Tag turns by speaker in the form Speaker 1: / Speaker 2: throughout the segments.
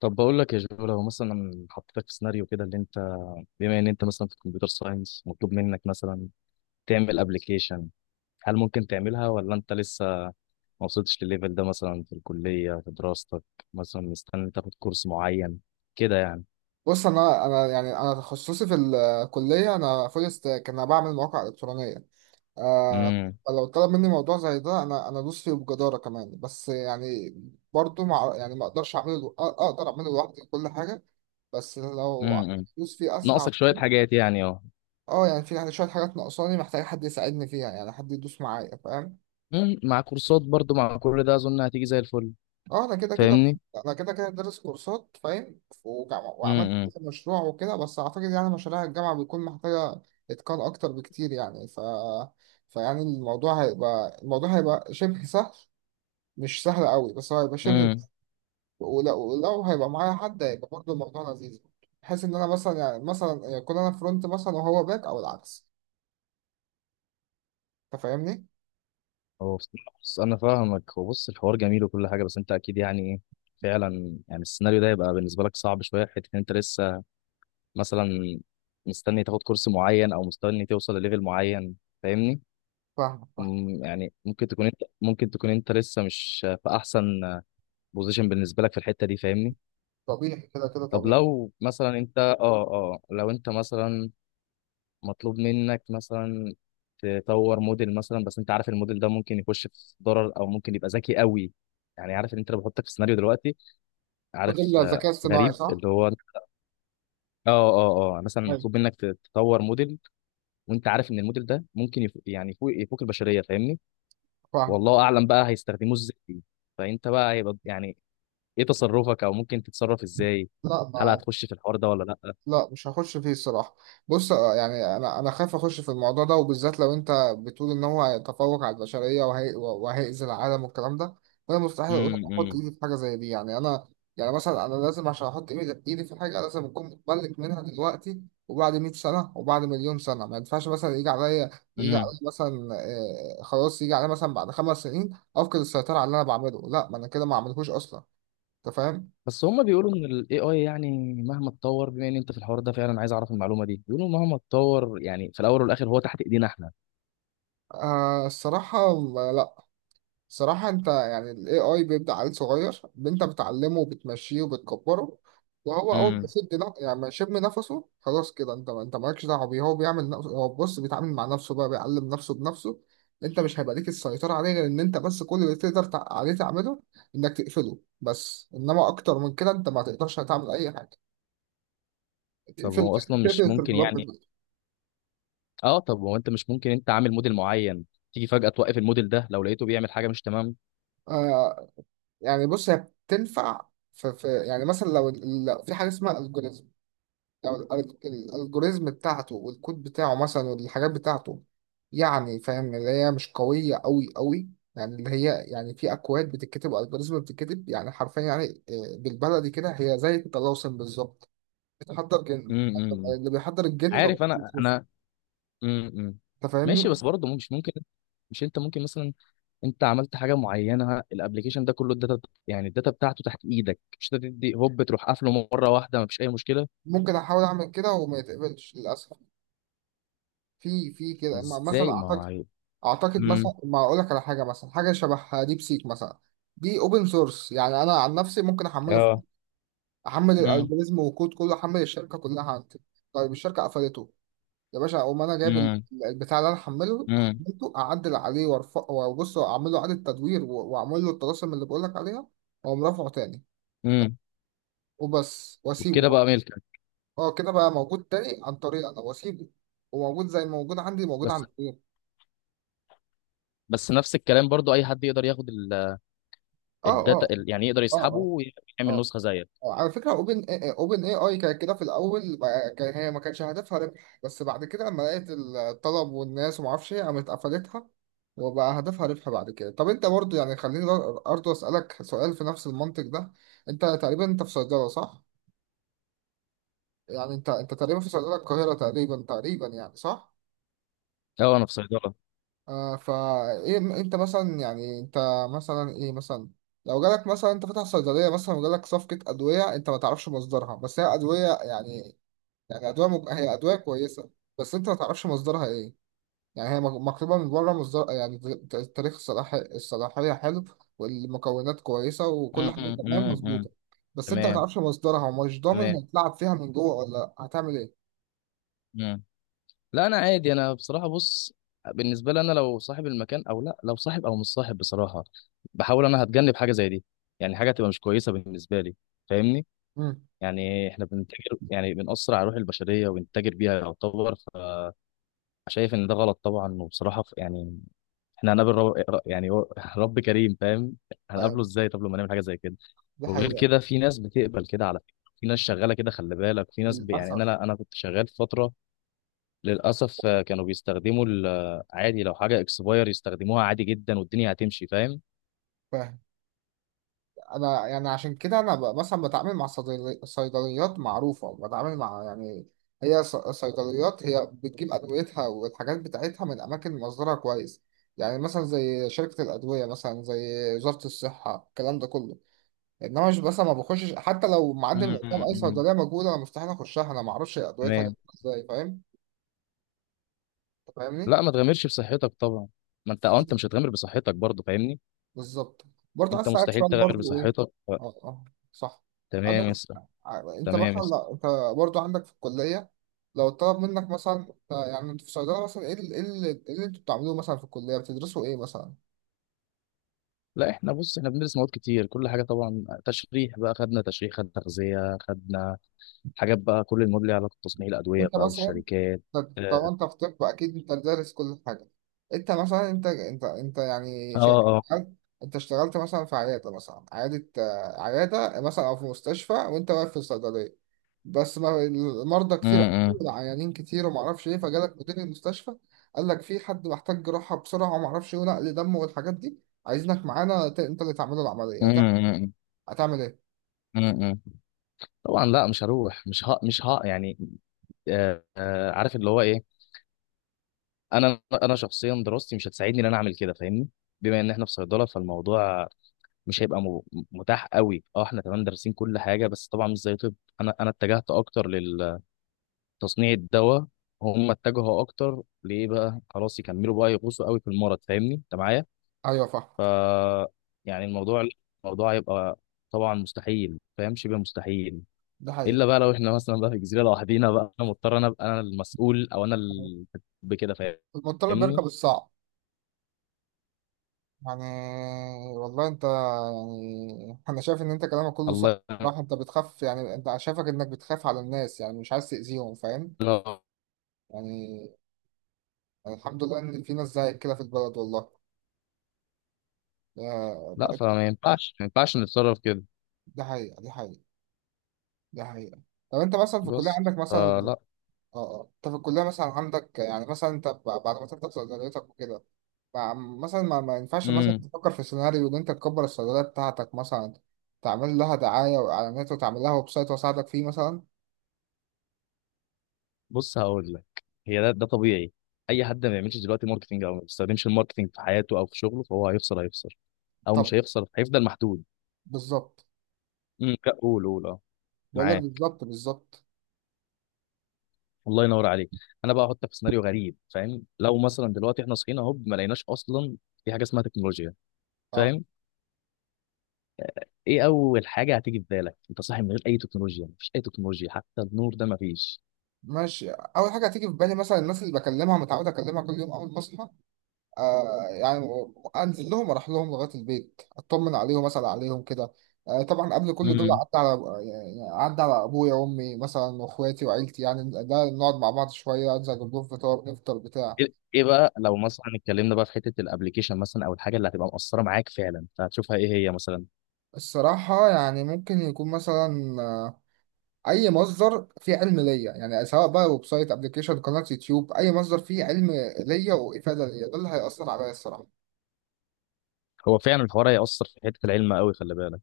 Speaker 1: طب بقول لك يا جو، لو مثلا حطيتك في سيناريو كده. اللي انت بما ان انت مثلا في الكمبيوتر ساينس، مطلوب منك مثلا تعمل ابلكيشن. هل ممكن تعملها ولا انت لسه ما وصلتش للليفل ده مثلا في الكلية في دراستك؟ مثلا مستني تاخد كورس معين كده، يعني.
Speaker 2: بص، انا يعني انا تخصصي في الكليه. انا فول ستاك، انا بعمل مواقع الكترونيه. آه
Speaker 1: امم.
Speaker 2: فلو طلب مني موضوع زي ده انا ادوس فيه بجداره كمان، بس يعني برضو مع يعني ما اقدرش اعمله اقدر اعمله لوحدي كل حاجه، بس لو
Speaker 1: امم.
Speaker 2: ادوس فيه اسرع.
Speaker 1: ناقصك شوية حاجات، يعني. اه.
Speaker 2: اه يعني في يعني شويه حاجات ناقصاني، محتاج حد يساعدني فيها، يعني حد يدوس معايا، فاهم.
Speaker 1: مم، مع كورسات برضو، مع كل ده اظن هتيجي زي الفل.
Speaker 2: اه.
Speaker 1: فاهمني؟
Speaker 2: انا كده كده دارس كورسات فاهم وعملت كذا مشروع وكده، بس اعتقد يعني مشاريع الجامعه بيكون محتاجه اتقان اكتر بكتير. يعني ف فيعني الموضوع هيبقى شبه سهل، مش سهل قوي، بس هو هيبقى شبه.
Speaker 1: امم.
Speaker 2: ولو هيبقى معايا حد هيبقى برضه الموضوع لذيذ، بحيث ان انا مثلا يعني مثلا يكون انا فرونت مثلا وهو باك او العكس. انت فاهمني؟
Speaker 1: هو بصراحة، بص، أنا فاهمك. هو بص، الحوار جميل وكل حاجة، بس أنت أكيد يعني إيه؟ فعلا يعني السيناريو ده يبقى بالنسبة لك صعب شوية، حتة إن أنت لسه مثلا مستني تاخد كورس معين أو مستني توصل لليفل معين. فاهمني؟
Speaker 2: فاهم فاهم.
Speaker 1: مم، يعني ممكن تكون أنت لسه مش في أحسن بوزيشن بالنسبة لك في الحتة دي. فاهمني؟
Speaker 2: طبيعي كده كده
Speaker 1: طب
Speaker 2: طبيعي.
Speaker 1: لو مثلا أنت أه أه لو أنت مثلا مطلوب منك مثلا تطور موديل مثلا، بس انت عارف الموديل ده ممكن يخش في ضرر او ممكن يبقى ذكي قوي. يعني عارف ان انت لو بحطك في سيناريو دلوقتي. عارف،
Speaker 2: الموديل
Speaker 1: آه.
Speaker 2: الذكاء اصطناعي
Speaker 1: غريب
Speaker 2: صح؟
Speaker 1: اللي هو مثلا
Speaker 2: أيوة.
Speaker 1: مطلوب منك تطور موديل. وانت عارف ان الموديل ده ممكن يعني يفوق البشريه. فاهمني؟
Speaker 2: فاهم.
Speaker 1: والله اعلم بقى هيستخدموه ازاي. فانت بقى يعني، ايه تصرفك او ممكن تتصرف ازاي؟
Speaker 2: لا
Speaker 1: هل
Speaker 2: ما،
Speaker 1: هتخش في الحوار ده ولا لا؟
Speaker 2: لا مش هخش فيه الصراحة. بص، يعني أنا خايف أخش في الموضوع ده، وبالذات لو أنت بتقول إن هو هيتفوق على البشرية وهيأذي العالم والكلام ده. فأنا مستحيل أحط إيدي في حاجة زي دي. يعني أنا يعني مثلا أنا لازم عشان أحط إيدي في حاجة لازم أكون متملك منها دلوقتي. وبعد 100 سنة وبعد مليون سنة ما ينفعش مثلا يجي عليا، يجي
Speaker 1: امم.
Speaker 2: عليا مثلا، خلاص يجي عليا مثلا بعد خمس سنين أفقد السيطرة على اللي أنا بعمله. لا ما أنا كده ما عملهوش أصلا. أنت فاهم؟
Speaker 1: بس هما بيقولوا ان الاي اي، يعني مهما اتطور. بما ان انت في الحوار ده فعلا عايز اعرف المعلومه دي، بيقولوا مهما اتطور يعني في الاول والاخر هو تحت ايدينا احنا.
Speaker 2: آه الصراحة لا. صراحة انت يعني ال AI بيبدأ عيل صغير، انت بتعلمه وبتمشيه وبتكبره. وهو اول ما
Speaker 1: امم.
Speaker 2: يعني ما يشم نفسه، خلاص كده انت مالكش دعوة بيه. هو بيعمل نفسه، هو بص بيتعامل مع نفسه بقى، بيعلم نفسه بنفسه. انت مش هيبقى ليك السيطرة عليه، غير ان انت بس كل اللي تقدر عليه تعمله انك تقفله بس. انما اكتر من كده انت ما تقدرش تعمل اي حاجة.
Speaker 1: طب
Speaker 2: تقفل
Speaker 1: هو اصلا
Speaker 2: تقفل
Speaker 1: مش ممكن،
Speaker 2: السيرفرات
Speaker 1: يعني.
Speaker 2: بتاعته.
Speaker 1: اه، طب هو انت مش ممكن انت عامل موديل معين تيجي فجاه توقف الموديل ده لو لقيته بيعمل حاجه مش تمام؟
Speaker 2: آه. يعني بص هي بتنفع في يعني مثلا لو، لو في حاجة اسمها algorithm، الالجوريزم بتاعته والكود بتاعه مثلا والحاجات بتاعته، يعني فاهم اللي هي مش قوية قوي. يعني اللي هي يعني في أكواد بتتكتب والجوريزم بتتكتب، يعني حرفيا يعني، بالبلدي كده هي زي الطلاسم بالظبط، بتحضر جن.
Speaker 1: امم.
Speaker 2: اللي بيحضر الجن ما
Speaker 1: عارف، انا
Speaker 2: بيكتبش.
Speaker 1: انا امم.
Speaker 2: أنت
Speaker 1: ماشي،
Speaker 2: فاهمني؟
Speaker 1: بس برضه مش ممكن؟ مش انت ممكن مثلا انت عملت حاجه معينه، الابليكيشن ده كله الداتا. يعني الداتا بتاعته تحت ايدك. مش انت تدي هوب تروح قافله مره واحده، مفيش اي مشكله؟
Speaker 2: ممكن أحاول أعمل كده وما يتقبلش للأسف. في في كده ما- مثلا
Speaker 1: ازاي؟ ما
Speaker 2: أعتقد،
Speaker 1: هو.
Speaker 2: أعتقد مثلا
Speaker 1: امم.
Speaker 2: ما أقول لك على حاجة، مثلا حاجة شبه ديب سيك مثلا. دي اوبن سورس، يعني انا عن نفسي ممكن احمله،
Speaker 1: اه.
Speaker 2: حمل
Speaker 1: امم.
Speaker 2: الالجوريزم وكود كله، حمل الشركه كلها عندي. طيب الشركه قفلته، يا باشا اقوم انا جايب
Speaker 1: امم.
Speaker 2: البتاع اللي انا
Speaker 1: امم.
Speaker 2: حملته، اعدل عليه وارفع وابص واعمل له اعاده تدوير واعمل له الطلاسم اللي بقول لك عليها، واقوم رافعه تاني
Speaker 1: امم.
Speaker 2: وبس واسيبه
Speaker 1: وبكده
Speaker 2: بقى.
Speaker 1: بقى ملكك.
Speaker 2: اه كده بقى موجود تاني عن طريق انا، واسيبه، وموجود زي ما موجود عندي موجود
Speaker 1: بس
Speaker 2: عند غيري.
Speaker 1: بس نفس الكلام برضو، اي حد يقدر ياخد
Speaker 2: اه اه.
Speaker 1: الداتا يعني يقدر
Speaker 2: اه
Speaker 1: يسحبه
Speaker 2: اه.
Speaker 1: ويعمل
Speaker 2: اه.
Speaker 1: نسخه زيك.
Speaker 2: على فكرة اوبن، اوبن اي اي كانت كده في الاول كان هي ما كانش هدفها ربح، بس بعد كده لما لقيت الطلب والناس وما اعرفش ايه قامت قفلتها، وبقى هدفها ربح بعد كده. طب انت برضو يعني خليني برضو اسالك سؤال في نفس المنطق ده. انت تقريبا انت في صيدلة صح؟ يعني انت انت تقريبا في صيدلة القاهرة تقريبا، تقريبا يعني صح.
Speaker 1: اه، انا في صيدله.
Speaker 2: آه، فايه انت مثلا يعني انت مثلا ايه مثلا، لو جالك مثلا، انت فاتح صيدليه مثلا وجالك صفقه ادويه انت ما تعرفش مصدرها، بس هي ادويه يعني، يعني أدوية هي أدوية كويسة، بس أنت ما تعرفش مصدرها إيه. يعني هي مكتوبة من بره مصدر، يعني تاريخ الصلاحية حلو، والمكونات كويسة وكل حاجة
Speaker 1: امم.
Speaker 2: تمام
Speaker 1: امم. امم.
Speaker 2: مظبوطة، بس أنت ما
Speaker 1: تمام.
Speaker 2: تعرفش مصدرها، ومش ضامن
Speaker 1: تمام.
Speaker 2: هتلعب فيها من جوه ولا لأ. هتعمل إيه؟
Speaker 1: امم. لا، انا عادي. انا بصراحه، بص. بالنسبه لي، انا لو صاحب المكان او لا، لو صاحب او مش صاحب بصراحه، بحاول انا هتجنب حاجه زي دي. يعني حاجه تبقى مش كويسه بالنسبه لي. فاهمني؟
Speaker 2: امم.
Speaker 1: يعني احنا بنتاجر، يعني بنأثر على روح البشريه ونتاجر بيها يعتبر. شايف ان ده غلط طبعا، وبصراحه، يعني احنا هنقابل رب. يعني رب كريم. فاهم؟
Speaker 2: أيوة.
Speaker 1: هنقابله ازاي طب لما نعمل حاجه زي كده؟
Speaker 2: دي
Speaker 1: وغير
Speaker 2: حقيقة.
Speaker 1: كده في ناس بتقبل كده على فكره. في ناس شغاله كده، خلي بالك. في ناس يعني
Speaker 2: للأسف.
Speaker 1: انا، لا انا كنت شغال في فتره. للاسف، آه. كانوا بيستخدموا عادي، لو حاجه اكسباير يستخدموها عادي جدا والدنيا هتمشي. فاهم؟
Speaker 2: فاهم. انا يعني عشان كده انا مثلا بتعامل مع صيدليات معروفه، بتعامل مع يعني هي صيدليات هي بتجيب ادويتها والحاجات بتاعتها من اماكن مصدرها كويس. يعني مثلا زي شركه الادويه، مثلا زي وزاره الصحه، الكلام ده كله. انما مش بس ما بخشش حتى لو معدي من قدام اي
Speaker 1: امم.
Speaker 2: صيدليه موجوده، انا مستحيل اخشها، انا ما اعرفش ادويتها
Speaker 1: تمام.
Speaker 2: جايبة ازاي، فاهم. انت فاهمني.
Speaker 1: لا، ما تغامرش بصحتك طبعا. ما انت مش هتغامر بصحتك برضه. فاهمني؟
Speaker 2: بالظبط. برضه عايز
Speaker 1: انت
Speaker 2: اسالك
Speaker 1: مستحيل
Speaker 2: سؤال
Speaker 1: تغامر
Speaker 2: برضه ايه.
Speaker 1: بصحتك.
Speaker 2: اه اه، صح.
Speaker 1: تمام يا
Speaker 2: انا،
Speaker 1: اسطى.
Speaker 2: انت
Speaker 1: تمام يا
Speaker 2: مثلا
Speaker 1: اسطى.
Speaker 2: لو انت برضه عندك في الكليه، لو طلب منك مثلا يعني انت في الصيدله مثلا، ايه ايه إيه اللي انتوا بتعملوه مثلا في الكليه، بتدرسوا ايه مثلا.
Speaker 1: لا، احنا بص، احنا بندرس مواد كتير، كل حاجه طبعا. تشريح بقى خدنا، تشريح خدنا، تغذيه خدنا حاجات بقى. كل المواد ليها علاقه بتصنيع الادويه
Speaker 2: وانت
Speaker 1: بقى،
Speaker 2: مثلا،
Speaker 1: والشركات.
Speaker 2: طب طب
Speaker 1: اه.
Speaker 2: انت في طب اكيد انت دارس كل حاجه. انت مثلا انت يعني
Speaker 1: اه.
Speaker 2: هل انت اشتغلت مثلا في عياده مثلا، عياده عياده مثلا، او في مستشفى وانت واقف في الصيدليه، بس ما المرضى كتير،
Speaker 1: امم.
Speaker 2: العيانين كتير، وما اعرفش ايه، فجالك مدير المستشفى قال لك في حد محتاج جراحه بسرعه وما اعرفش ايه، ونقل دم والحاجات دي، عايزينك معانا انت اللي تعمله العمليه،
Speaker 1: امم.
Speaker 2: هتعمل ايه.
Speaker 1: امم. طبعا لا، مش هروح. مش ها مش ها يعني. عارف اللي هو ايه. انا شخصيا دراستي مش هتساعدني ان انا اعمل كده. فاهمني؟ بما ان احنا في صيدله، فالموضوع مش هيبقى متاح قوي. اه، احنا تمام دارسين كل حاجه، بس طبعا مش زي طب. انا اتجهت اكتر لل تصنيع الدواء. هم اتجهوا اكتر ليه بقى، خلاص يكملوا بقى يغوصوا قوي في المرض. فاهمني انت معايا؟
Speaker 2: ايوه
Speaker 1: ف،
Speaker 2: فاهمك.
Speaker 1: يعني الموضوع هيبقى طبعا مستحيل، فاهم؟ شبه مستحيل.
Speaker 2: ده حقيقي.
Speaker 1: الا بقى لو احنا مثلا بقى في جزيره لوحدينا بقى، انا مضطر، انا ابقى انا المسؤول، او انا بكده.
Speaker 2: المضطرب
Speaker 1: فاهمني؟
Speaker 2: بيركب الصعب يعني. والله انت يعني انا شايف ان انت كلامك كله صح.
Speaker 1: الله
Speaker 2: راح انت بتخاف، يعني انت شايفك انك بتخاف على الناس، يعني مش عايز تأذيهم، فاهم.
Speaker 1: ينور.
Speaker 2: يعني، يعني الحمد لله ان في ناس زيك كده في البلد، والله.
Speaker 1: لا،
Speaker 2: ده،
Speaker 1: فما ينفعش ما ينفعش نتصرف كده.
Speaker 2: ده حقيقة. دي حقيقة. دي حقيقة. طب انت مثلا في الكلية
Speaker 1: بص،
Speaker 2: عندك مثلا،
Speaker 1: فلا.
Speaker 2: اه اه، انت في الكلية مثلا عندك يعني مثلا انت بعد ما تفتح صيدليتك وكده، مثلا ما ينفعش مثلا تفكر في سيناريو ان انت تكبر الصيدلية بتاعتك مثلا، تعمل لها دعاية وإعلانات وتعمل لها ويب سايت وأساعدك فيه مثلا.
Speaker 1: بص، هقول لك هي ده طبيعي. اي حد ما بيعملش دلوقتي ماركتنج، او ما بيستخدمش الماركتنج في حياته او في شغله، فهو هيخسر. هيخسر، او
Speaker 2: طب،
Speaker 1: مش هيخسر، هيفضل محدود.
Speaker 2: بالظبط.
Speaker 1: امم. قول، قول، اه.
Speaker 2: بقول لك
Speaker 1: معاه.
Speaker 2: بالظبط بالظبط.
Speaker 1: الله ينور عليك. انا بقى احطك في سيناريو غريب، فاهم؟ لو مثلا دلوقتي احنا صحينا اهو، ما لقيناش اصلا في حاجه اسمها تكنولوجيا.
Speaker 2: اه
Speaker 1: فاهم؟ ايه اول حاجه هتيجي في بالك، انت صاحي من غير اي تكنولوجيا؟ مفيش اي تكنولوجيا، حتى النور ده مفيش.
Speaker 2: ماشي. اول حاجه هتيجي في بالي مثلا الناس اللي بكلمها، متعود اكلمها كل يوم اول ما اصحى، يعني، انزل لهم اروح لهم لغايه البيت، اطمن عليهم مثلا، عليهم كده. آه طبعا قبل كل دول
Speaker 1: امم.
Speaker 2: عدى على، يعني عدى على ابويا وامي مثلا واخواتي وعيلتي، يعني ده نقعد مع بعض شويه، انزل اجيب لهم فطار نفطر بتاع.
Speaker 1: ايه إيه بقى، لو مثلا اتكلمنا بقى في حته الابليكيشن مثلا، او الحاجه اللي هتبقى مؤثره معاك فعلا، فهتشوفها ايه هي مثلا؟
Speaker 2: الصراحه يعني ممكن يكون مثلا، اي مصدر فيه علم ليا، يعني سواء بقى ويب سايت، ابلكيشن، قناه يوتيوب، اي مصدر فيه علم ليا وافاده ليا ده اللي هيأثر عليا الصراحه.
Speaker 1: هو فعلا الحوار هيأثر في حتة العلم قوي، خلي بالك.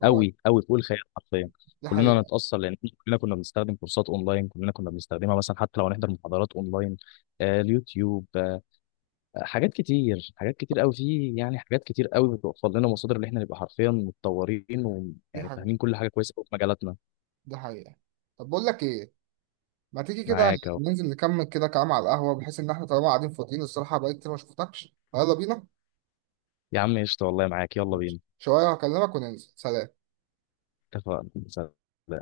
Speaker 2: اه.
Speaker 1: قوي قوي، فوق الخيال حرفيا.
Speaker 2: دي
Speaker 1: كلنا
Speaker 2: حقيقه.
Speaker 1: هنتأثر، لأن كلنا كنا بنستخدم كورسات أونلاين. كلنا كنا بنستخدمها مثلا، حتى لو هنحضر محاضرات أونلاين. آه، اليوتيوب، آه. حاجات كتير، حاجات كتير قوي في، يعني، حاجات كتير قوي بتوفر لنا مصادر اللي احنا نبقى حرفيا متطورين،
Speaker 2: دي
Speaker 1: ويعني
Speaker 2: حقيقه.
Speaker 1: فاهمين كل حاجة كويسة قوي في مجالاتنا.
Speaker 2: دي حقيقه. طب بقول لك ايه، ما تيجي كده
Speaker 1: معاك أهو.
Speaker 2: ننزل نكمل كده كلام على القهوه، بحيث ان احنا طالما قاعدين فاضيين، الصراحه بقالي كتير ما شفتكش، يلا بينا.
Speaker 1: يا عم قشطة والله، معاك، يلا
Speaker 2: ماشي،
Speaker 1: بينا.
Speaker 2: شويه هكلمك وننزل، سلام.
Speaker 1: اتفقنا، سلام.